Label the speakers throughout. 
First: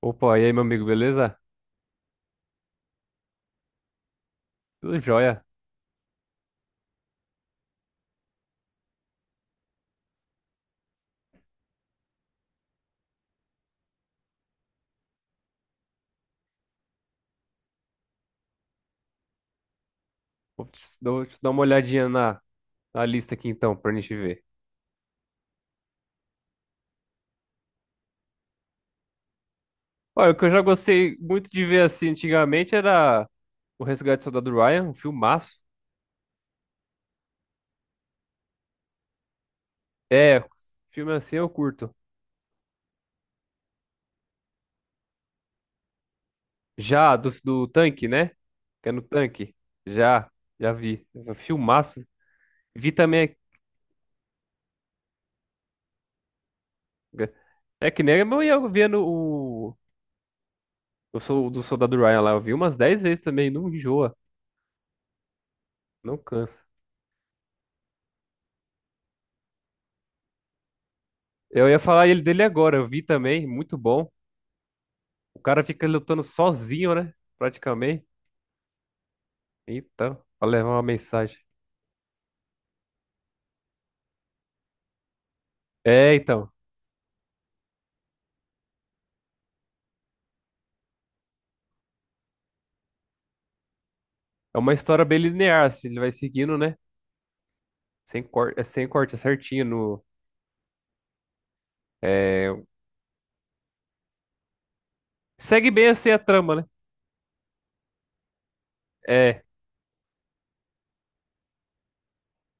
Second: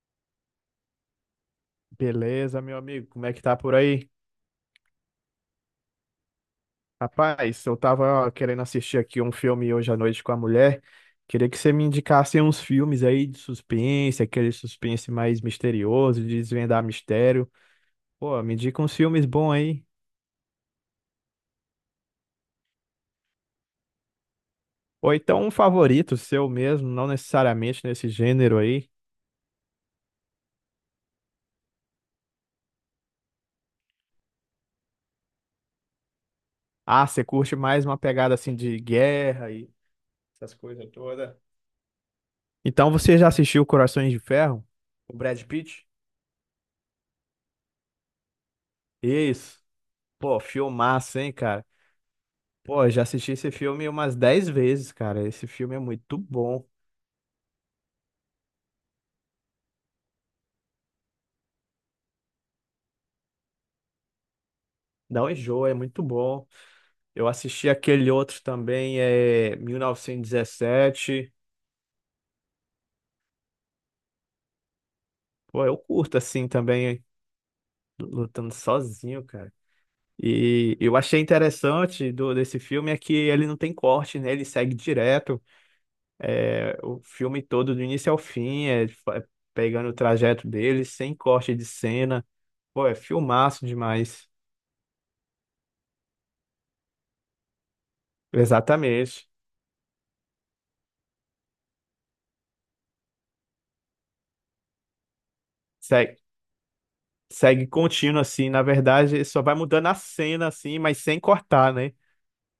Speaker 1: Opa, e aí, meu amigo, beleza?
Speaker 2: Beleza, meu amigo, como é que tá por aí?
Speaker 1: Tudo jóia.
Speaker 2: Rapaz, eu tava ó, querendo assistir aqui um filme hoje à noite com a mulher. Queria que você me indicasse uns filmes aí de suspense, aquele suspense mais misterioso, de desvendar mistério. Pô, me indica uns filmes bons aí.
Speaker 1: Vou te dar uma olhadinha na lista aqui então, pra gente ver.
Speaker 2: Ou então um favorito seu mesmo, não necessariamente nesse gênero aí.
Speaker 1: Olha, o que eu já gostei muito de ver assim antigamente era O Resgate do Soldado Ryan, um filmaço.
Speaker 2: Ah, você curte mais uma pegada assim de guerra e
Speaker 1: É,
Speaker 2: essas coisas
Speaker 1: filme
Speaker 2: todas.
Speaker 1: assim eu curto.
Speaker 2: Então você já assistiu Corações de Ferro? O Brad Pitt?
Speaker 1: Já, do tanque, né? Que é no tanque.
Speaker 2: Isso.
Speaker 1: Já,
Speaker 2: Pô,
Speaker 1: já vi.
Speaker 2: filmaço, hein,
Speaker 1: É
Speaker 2: cara?
Speaker 1: filmaço.
Speaker 2: Pô, eu
Speaker 1: Vi
Speaker 2: já assisti
Speaker 1: também.
Speaker 2: esse filme umas 10 vezes, cara. Esse filme é muito bom.
Speaker 1: É é que nem eu ia vendo do Soldado Ryan lá, eu vi umas 10 vezes também, não enjoa,
Speaker 2: Não enjoa, é muito
Speaker 1: não
Speaker 2: bom.
Speaker 1: cansa.
Speaker 2: Eu assisti aquele outro também, é 1917.
Speaker 1: Eu ia falar ele dele agora, eu vi também, muito bom. O cara
Speaker 2: Pô, eu
Speaker 1: fica
Speaker 2: curto
Speaker 1: lutando
Speaker 2: assim
Speaker 1: sozinho,
Speaker 2: também,
Speaker 1: né? Praticamente.
Speaker 2: lutando sozinho, cara.
Speaker 1: Então, pra levar
Speaker 2: E
Speaker 1: uma
Speaker 2: eu achei
Speaker 1: mensagem.
Speaker 2: interessante desse filme é que ele não tem corte, né? Ele segue direto.
Speaker 1: É, então.
Speaker 2: É, o filme todo, do início ao fim, é pegando o trajeto dele, sem corte de cena. Pô, é filmaço demais.
Speaker 1: É uma história bem linear, assim, ele vai seguindo, né? Sem corte, é sem corte, é
Speaker 2: Exatamente.
Speaker 1: certinho. No, é, Segue bem assim a
Speaker 2: Segue.
Speaker 1: trama, né?
Speaker 2: Segue contínuo, assim. Na verdade,
Speaker 1: É,
Speaker 2: só vai mudando a cena, assim, mas sem cortar, né?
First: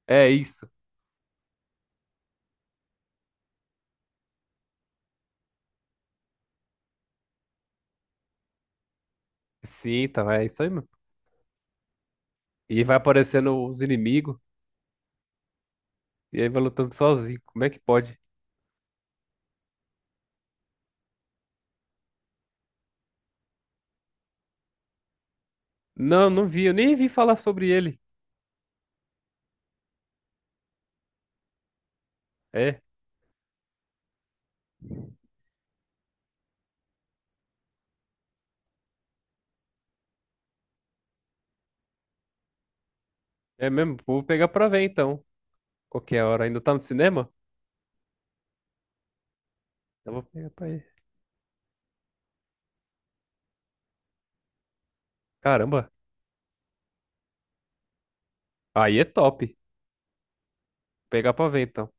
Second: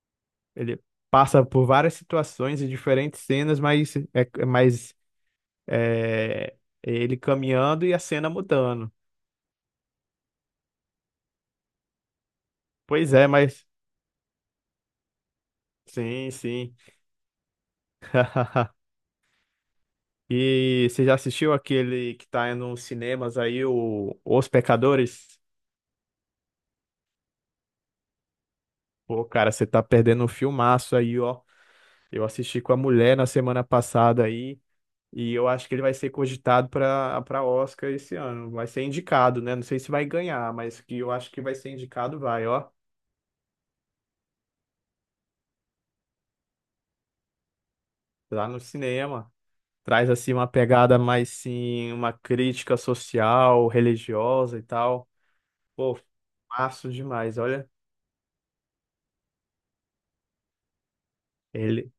Speaker 1: é isso.
Speaker 2: Ele passa por várias situações e diferentes cenas, mas é, ele caminhando e a cena mudando.
Speaker 1: Sim, então, é isso aí, mesmo. E vai
Speaker 2: Pois é,
Speaker 1: aparecendo
Speaker 2: mas
Speaker 1: os inimigos,
Speaker 2: sim,
Speaker 1: e aí vai
Speaker 2: sim.
Speaker 1: lutando sozinho. Como é que pode?
Speaker 2: E você já assistiu aquele que tá nos cinemas aí, o Os Pecadores?
Speaker 1: Não, não vi, eu nem vi falar sobre ele.
Speaker 2: Pô, cara, você tá perdendo um filmaço aí, ó. Eu assisti com a
Speaker 1: É,
Speaker 2: mulher na semana passada aí. E eu acho que ele vai ser cogitado para Oscar esse ano. Vai ser indicado, né? Não sei se vai ganhar, mas que eu acho que vai ser indicado, vai, ó.
Speaker 1: é mesmo. Vou pegar pra ver então. Qualquer hora. Ainda tá no cinema?
Speaker 2: Lá no cinema. Traz
Speaker 1: Eu vou
Speaker 2: assim uma
Speaker 1: pegar pra ver.
Speaker 2: pegada mais sim, uma crítica social, religiosa e tal.
Speaker 1: Caramba,
Speaker 2: Pô, massa demais, olha.
Speaker 1: aí é top. Pegar pra ver então.
Speaker 2: Ele,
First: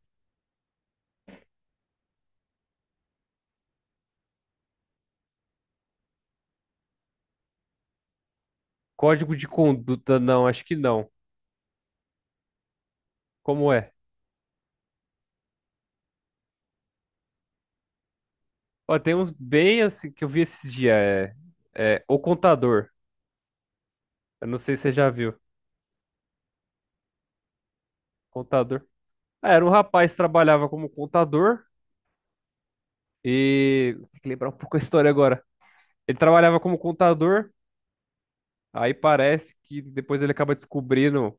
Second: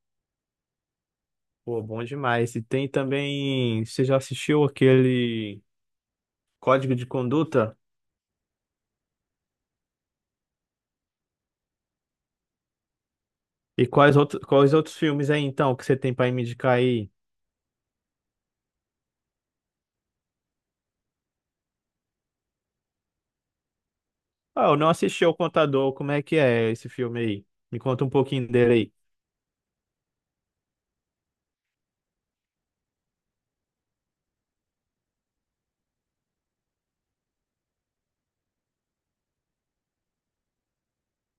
Speaker 2: Pô, bom demais. E tem também, você já assistiu aquele Código de Conduta?
Speaker 1: Código de conduta, não, acho que não. Como
Speaker 2: E
Speaker 1: é?
Speaker 2: quais outros filmes aí então que você tem para me indicar aí?
Speaker 1: Ó, tem uns bem assim que eu vi esses dias. O contador. Eu não
Speaker 2: Ah,
Speaker 1: sei
Speaker 2: eu
Speaker 1: se
Speaker 2: não
Speaker 1: você já
Speaker 2: assisti
Speaker 1: viu.
Speaker 2: ao Contador. Como é que é esse filme aí? Me conta um pouquinho dele
Speaker 1: Contador.
Speaker 2: aí.
Speaker 1: Ah, era um rapaz que trabalhava como contador e. Tem que lembrar um pouco a história agora. Ele trabalhava como contador, aí parece que depois ele acaba descobrindo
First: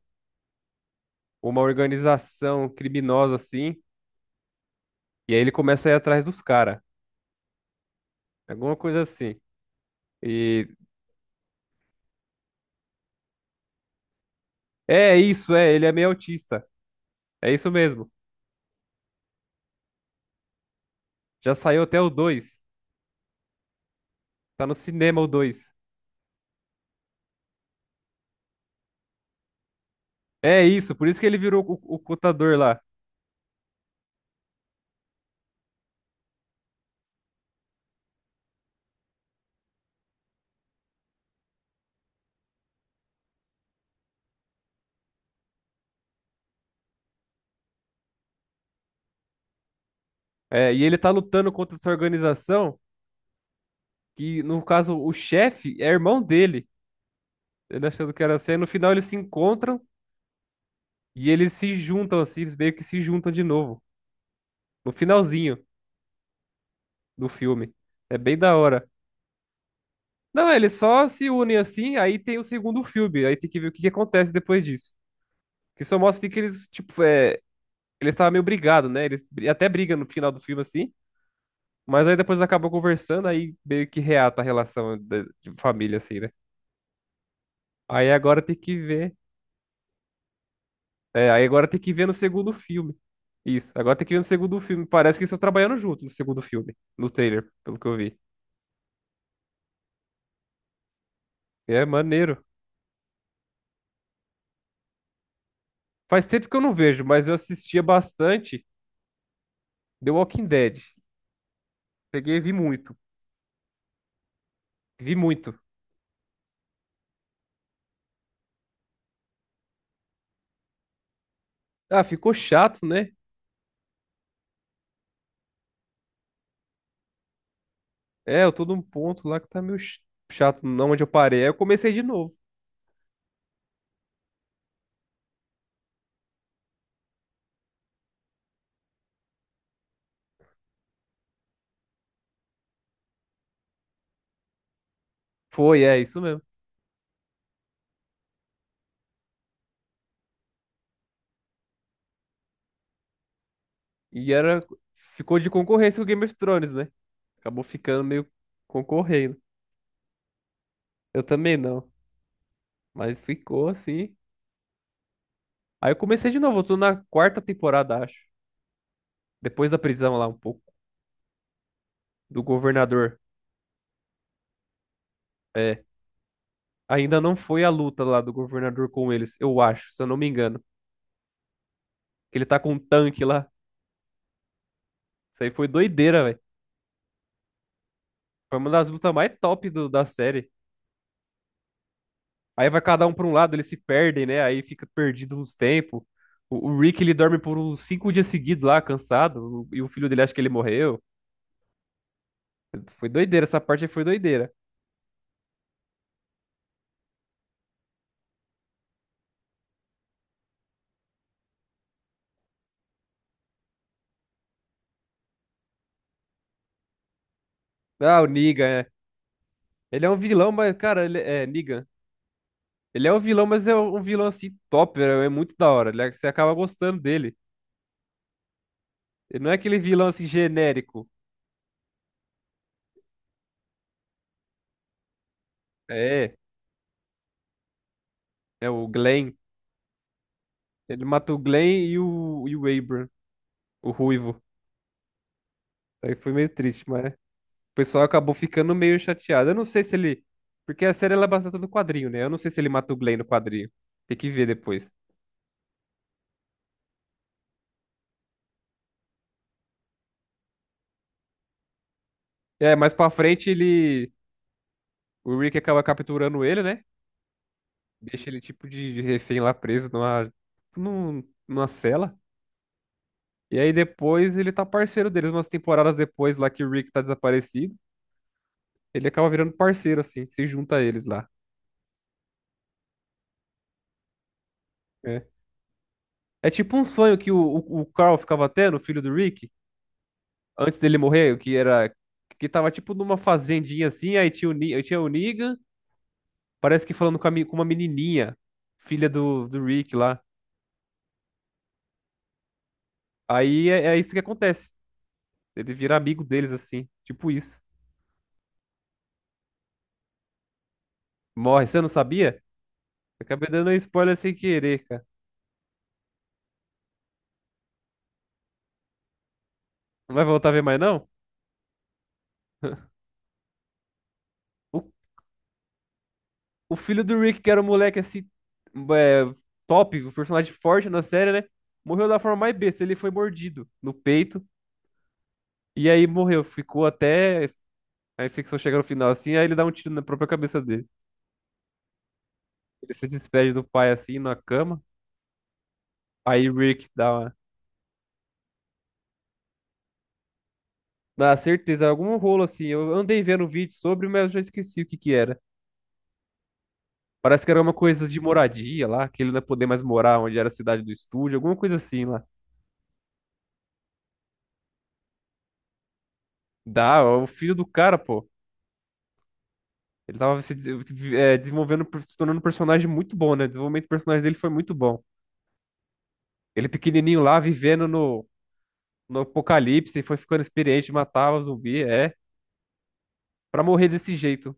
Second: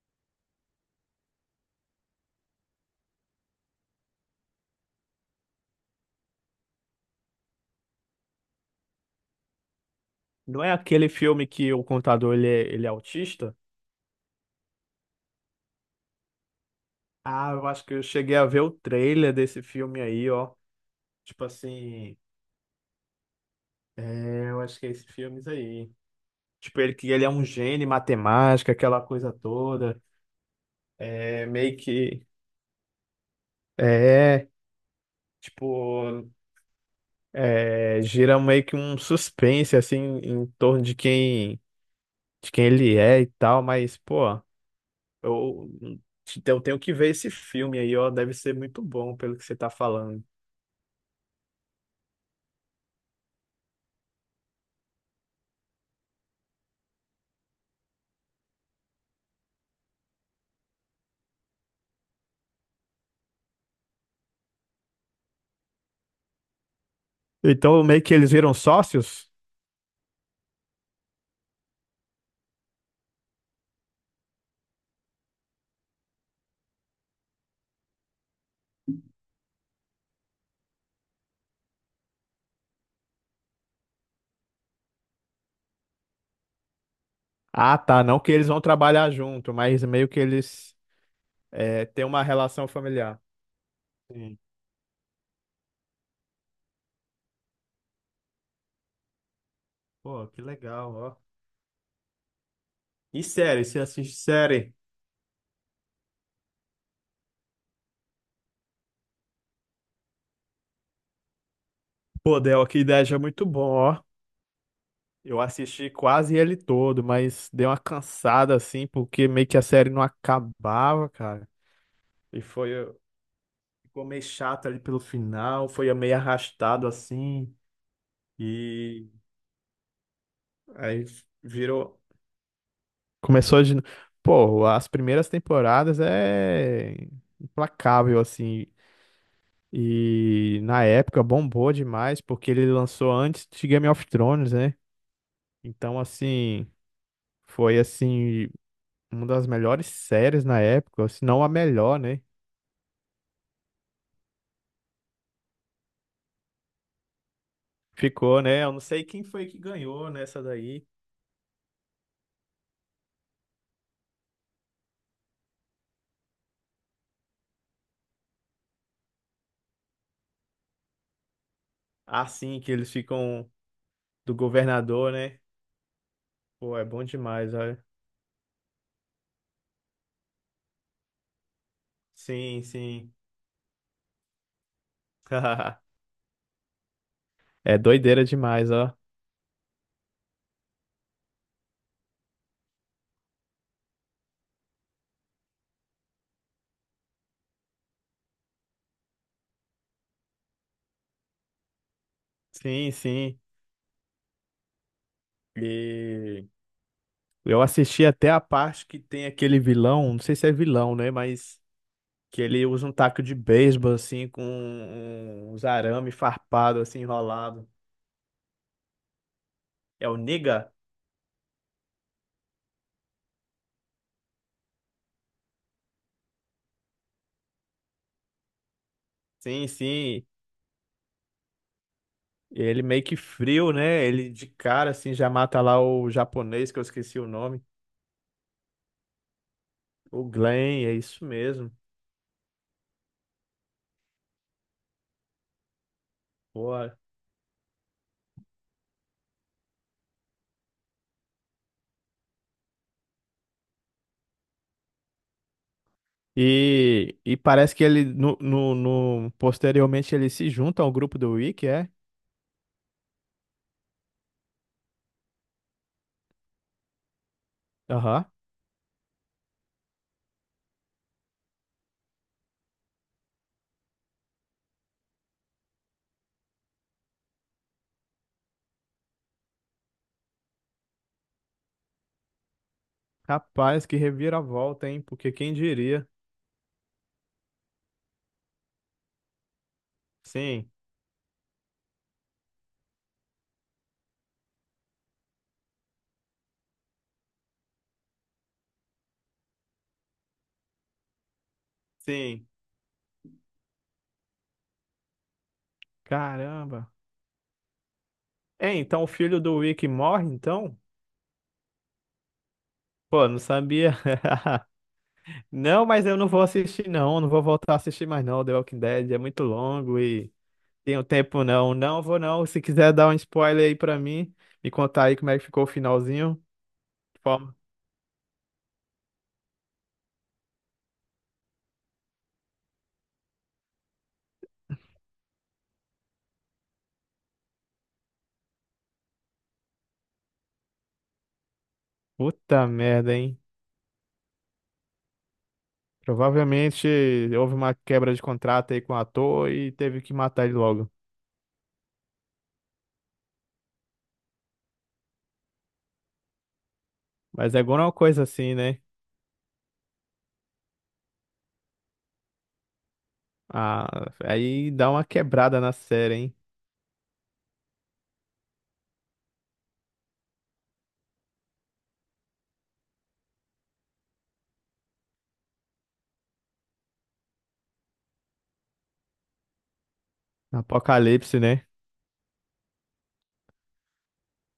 Speaker 1: uma organização criminosa assim, e aí ele começa a ir atrás dos caras. Alguma coisa assim.
Speaker 2: Não
Speaker 1: E
Speaker 2: é aquele filme que o contador ele é autista?
Speaker 1: é isso, é, ele é meio autista.
Speaker 2: Ah,
Speaker 1: É
Speaker 2: eu
Speaker 1: isso
Speaker 2: acho que eu
Speaker 1: mesmo.
Speaker 2: cheguei a ver o trailer desse filme aí, ó. Tipo
Speaker 1: Já saiu até o
Speaker 2: assim,
Speaker 1: 2.
Speaker 2: eu
Speaker 1: Tá no
Speaker 2: acho que é esses
Speaker 1: cinema o
Speaker 2: filmes
Speaker 1: 2.
Speaker 2: aí. Tipo, ele que ele é um gênio em matemática, aquela coisa toda.
Speaker 1: É isso, por isso que ele
Speaker 2: É
Speaker 1: virou
Speaker 2: meio
Speaker 1: o
Speaker 2: que.
Speaker 1: contador lá.
Speaker 2: É, tipo, gira meio que um suspense, assim, em torno de quem, ele é e tal, mas, pô. Eu, eu tenho que ver esse filme aí, ó. Deve ser muito bom pelo que você tá falando.
Speaker 1: É, e ele tá lutando contra essa organização, que no caso o chefe é irmão dele. Ele achando que era assim. Aí no final eles se encontram e eles se juntam assim, eles meio que se juntam de novo. No finalzinho do filme.
Speaker 2: Então, meio que
Speaker 1: É
Speaker 2: eles
Speaker 1: bem
Speaker 2: viram
Speaker 1: da hora.
Speaker 2: sócios?
Speaker 1: Não, eles só se unem assim, aí tem o segundo filme. Aí tem que ver o que que acontece depois disso. Que só mostra assim, que eles, tipo, eles estavam meio brigados, né? Eles até brigam no final do filme assim. Mas aí depois acabou conversando, aí meio que reata a relação de família, assim, né?
Speaker 2: Ah, tá.
Speaker 1: Aí
Speaker 2: Não que
Speaker 1: agora
Speaker 2: eles
Speaker 1: tem
Speaker 2: vão
Speaker 1: que
Speaker 2: trabalhar
Speaker 1: ver.
Speaker 2: junto, mas meio que eles
Speaker 1: É, aí agora tem que
Speaker 2: têm
Speaker 1: ver no
Speaker 2: uma
Speaker 1: segundo
Speaker 2: relação
Speaker 1: filme.
Speaker 2: familiar.
Speaker 1: Isso, agora tem que ver no
Speaker 2: Sim.
Speaker 1: segundo filme. Parece que eles estão trabalhando junto no segundo filme, no trailer, pelo que eu vi.
Speaker 2: Pô, que legal, ó.
Speaker 1: É maneiro.
Speaker 2: E série, você assiste série?
Speaker 1: Faz tempo que eu não vejo, mas eu assistia bastante The Walking Dead. Peguei
Speaker 2: Pô,
Speaker 1: e vi
Speaker 2: del Walking
Speaker 1: muito.
Speaker 2: ideia é muito bom, ó.
Speaker 1: Vi
Speaker 2: Eu
Speaker 1: muito.
Speaker 2: assisti quase ele todo, mas deu uma cansada assim, porque meio que a série não acabava, cara.
Speaker 1: Ah, ficou
Speaker 2: E foi,
Speaker 1: chato, né?
Speaker 2: ficou meio chato ali pelo final, foi meio arrastado assim.
Speaker 1: É, eu tô num
Speaker 2: E
Speaker 1: ponto lá que tá meio chato, não onde
Speaker 2: aí
Speaker 1: eu parei. Aí eu comecei
Speaker 2: virou.
Speaker 1: de novo.
Speaker 2: Começou de. Pô, as primeiras temporadas é implacável, assim. E na época bombou demais, porque ele lançou antes de Game of Thrones, né?
Speaker 1: Foi, é
Speaker 2: Então,
Speaker 1: isso mesmo.
Speaker 2: assim, foi assim, uma das melhores séries na época, se não a melhor, né?
Speaker 1: E era, ficou de concorrência com Game of Thrones, né? Acabou ficando meio
Speaker 2: Ficou, né? Eu não sei quem
Speaker 1: concorrendo.
Speaker 2: foi que ganhou nessa daí.
Speaker 1: Eu também não, mas ficou assim. Aí eu comecei de novo, eu tô na quarta temporada, acho. Depois da prisão lá um pouco, do
Speaker 2: Assim que eles
Speaker 1: governador.
Speaker 2: ficam do governador, né?
Speaker 1: É,
Speaker 2: Pô, é bom
Speaker 1: ainda não
Speaker 2: demais,
Speaker 1: foi a
Speaker 2: olha.
Speaker 1: luta lá do governador com eles, eu acho, se eu não me engano. Que ele tá
Speaker 2: Sim,
Speaker 1: com um
Speaker 2: sim.
Speaker 1: tanque lá. Isso aí foi doideira, velho.
Speaker 2: É doideira
Speaker 1: Foi uma
Speaker 2: demais,
Speaker 1: das
Speaker 2: ó.
Speaker 1: lutas mais top da série. Aí vai cada um pra um lado, eles se perdem, né? Aí fica perdido nos tempos. O Rick, ele dorme por uns 5 dias seguidos lá, cansado. E o filho dele acha que ele morreu.
Speaker 2: Sim,
Speaker 1: Foi
Speaker 2: sim.
Speaker 1: doideira, essa parte aí foi doideira.
Speaker 2: E eu assisti até a parte que tem aquele vilão, não sei se é vilão, né? Mas que ele usa um taco de beisebol, assim, com uns arame farpado, assim, enrolado.
Speaker 1: Ah, o Negan, é. Ele
Speaker 2: É
Speaker 1: é um
Speaker 2: o
Speaker 1: vilão,
Speaker 2: Niga?
Speaker 1: mas, cara, ele é Negan. Ele é um vilão, mas é um vilão assim top, é muito da hora. Você acaba gostando dele. Ele não é
Speaker 2: Sim,
Speaker 1: aquele vilão assim
Speaker 2: sim.
Speaker 1: genérico.
Speaker 2: Ele meio que frio, né? Ele de cara, assim, já mata lá o
Speaker 1: É,
Speaker 2: japonês, que eu esqueci o nome.
Speaker 1: é o Glenn.
Speaker 2: O Glenn, é
Speaker 1: Ele
Speaker 2: isso
Speaker 1: mata o
Speaker 2: mesmo.
Speaker 1: Glenn e o Abram, o ruivo. Aí foi meio triste,
Speaker 2: Boa.
Speaker 1: mas. O pessoal acabou ficando meio chateado. Eu não sei se ele. Porque a série ela é baseada no quadrinho, né? Eu não sei se ele mata o Glenn no quadrinho. Tem que ver depois.
Speaker 2: E parece que ele, posteriormente, ele se junta ao grupo do Wiki, é?
Speaker 1: É, mais pra frente ele. O Rick acaba capturando ele, né?
Speaker 2: Aham.
Speaker 1: Deixa ele tipo de refém lá preso numa cela. E aí depois ele tá parceiro deles, umas temporadas depois lá que o Rick tá desaparecido. Ele acaba virando parceiro, assim, se junta a eles lá.
Speaker 2: Rapaz, que reviravolta, hein?
Speaker 1: É,
Speaker 2: Porque quem diria?
Speaker 1: é tipo um sonho que o Carl ficava tendo, o filho do Rick.
Speaker 2: Sim,
Speaker 1: Antes dele morrer, que era que tava tipo numa fazendinha assim, aí tinha o Negan, parece que falando com, com uma menininha, filha do Rick lá.
Speaker 2: sim.
Speaker 1: Aí é, é isso que acontece. Ele vira amigo deles assim,
Speaker 2: Caramba.
Speaker 1: tipo isso.
Speaker 2: É, então o filho do Wick morre, então?
Speaker 1: Morre, você não sabia?
Speaker 2: Pô, não
Speaker 1: Acabei dando um
Speaker 2: sabia.
Speaker 1: spoiler sem querer, cara.
Speaker 2: Não, mas eu não vou assistir, não. Não vou voltar a assistir mais, não. The Walking Dead é muito longo
Speaker 1: Não vai
Speaker 2: e
Speaker 1: voltar a ver mais
Speaker 2: tenho
Speaker 1: não?
Speaker 2: tempo, não. Não vou, não. Se quiser dar um spoiler aí pra mim, me
Speaker 1: O,
Speaker 2: contar aí como é que ficou o finalzinho.
Speaker 1: o filho do
Speaker 2: De
Speaker 1: Rick, que
Speaker 2: forma-
Speaker 1: era um moleque assim, é, top, um personagem forte na série, né? Morreu da forma mais besta, ele foi mordido no peito. E aí morreu, ficou até. Aí Ficção chega no final assim, aí ele dá um tiro na própria cabeça dele.
Speaker 2: Puta
Speaker 1: Ele se
Speaker 2: merda, hein?
Speaker 1: despede do pai assim, na cama. Aí
Speaker 2: Provavelmente
Speaker 1: Rick dá uma.
Speaker 2: houve uma quebra de contrato aí com o ator e teve que matar ele logo.
Speaker 1: Na certeza, algum rolo assim. Eu andei vendo um vídeo sobre, mas eu já esqueci o que que era. Parece que
Speaker 2: Mas é
Speaker 1: era uma
Speaker 2: alguma
Speaker 1: coisa de
Speaker 2: coisa assim, né?
Speaker 1: moradia lá, que ele não ia poder mais morar onde era a cidade do estúdio, alguma coisa assim lá.
Speaker 2: Ah, aí dá uma quebrada na série, hein?
Speaker 1: Dá, ó, o filho do cara, pô. Ele tava se des- eh, desenvolvendo, se tornando um personagem muito bom, né? O desenvolvimento do personagem dele foi muito bom. Ele pequenininho lá, vivendo no apocalipse, foi ficando experiente,
Speaker 2: Apocalipse,
Speaker 1: matava
Speaker 2: né?
Speaker 1: zumbi, é. Pra morrer desse jeito.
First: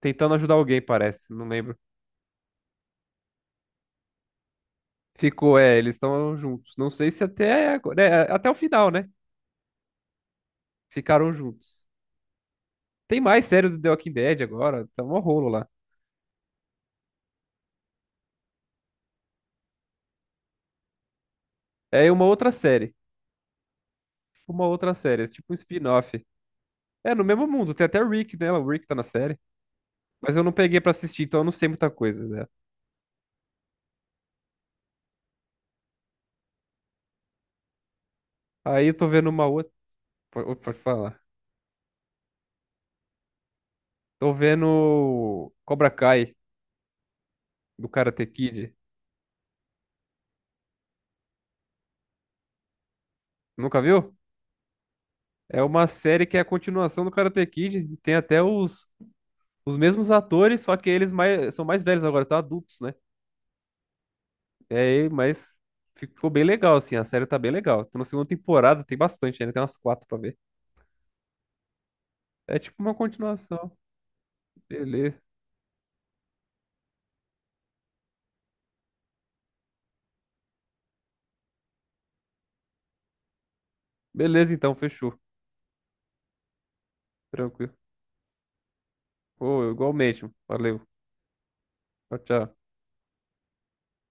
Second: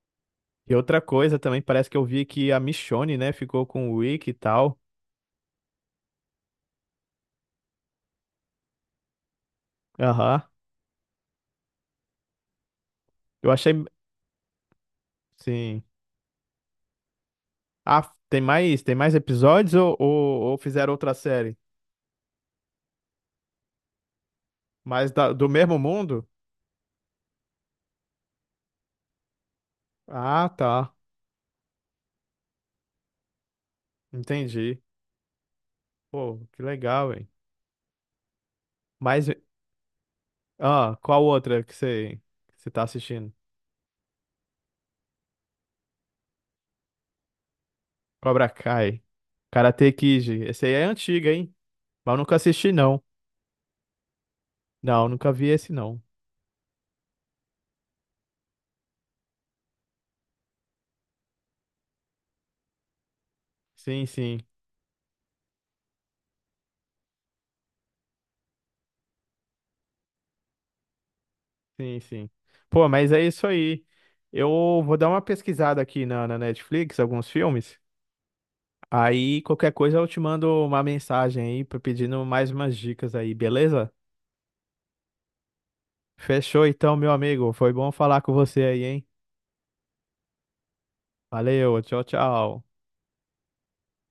Speaker 1: Tentando ajudar
Speaker 2: E
Speaker 1: alguém,
Speaker 2: outra
Speaker 1: parece,
Speaker 2: coisa
Speaker 1: não
Speaker 2: também,
Speaker 1: lembro.
Speaker 2: parece que eu vi que a Michonne, né, ficou com o Rick e tal.
Speaker 1: Ficou, é, eles estão juntos. Não sei se até, é, até o final, né?
Speaker 2: Aham.
Speaker 1: Ficaram juntos. Tem mais
Speaker 2: Eu
Speaker 1: série do
Speaker 2: achei.
Speaker 1: The Walking Dead agora, tá um rolo lá.
Speaker 2: Sim. Ah, tem mais episódios ou fizeram outra série?
Speaker 1: É uma outra série, uma outra
Speaker 2: Mas
Speaker 1: série, é
Speaker 2: do
Speaker 1: tipo um
Speaker 2: mesmo
Speaker 1: spin-off.
Speaker 2: mundo?
Speaker 1: É, no mesmo mundo, tem até o Rick nela, o Rick tá na série. Mas eu
Speaker 2: Ah,
Speaker 1: não peguei pra
Speaker 2: tá.
Speaker 1: assistir, então eu não sei muita coisa, né?
Speaker 2: Entendi. Pô, que legal, hein?
Speaker 1: Aí eu tô vendo
Speaker 2: Mas.
Speaker 1: uma outra. Pode
Speaker 2: Ah,
Speaker 1: falar.
Speaker 2: qual outra que você tá assistindo?
Speaker 1: Tô vendo Cobra Kai, do Karate
Speaker 2: Cobra
Speaker 1: Kid.
Speaker 2: Kai. Karate Kid. Esse aí é antiga, hein? Mas eu nunca assisti, não.
Speaker 1: Nunca viu?
Speaker 2: Não, nunca vi
Speaker 1: É
Speaker 2: esse,
Speaker 1: uma
Speaker 2: não.
Speaker 1: série que é a continuação do Karate Kid. Tem até os mesmos atores, só que são mais velhos agora, estão adultos, né?
Speaker 2: Sim, sim,
Speaker 1: É, mas ficou bem legal, assim, a série tá bem legal. Tô na segunda temporada, tem bastante ainda, tem umas 4 pra ver.
Speaker 2: sim, sim.
Speaker 1: É tipo
Speaker 2: Pô,
Speaker 1: uma
Speaker 2: mas é isso
Speaker 1: continuação.
Speaker 2: aí. Eu vou dar
Speaker 1: Beleza.
Speaker 2: uma pesquisada aqui na Netflix, alguns filmes. Aí qualquer coisa eu te mando uma mensagem aí pedindo mais umas dicas aí, beleza?
Speaker 1: Beleza, então, fechou.
Speaker 2: Fechou então, meu amigo. Foi
Speaker 1: Tranquilo.
Speaker 2: bom falar com você aí, hein?
Speaker 1: Pô, igualmente. Valeu.
Speaker 2: Valeu, tchau,
Speaker 1: Tchau, tchau.
Speaker 2: tchau.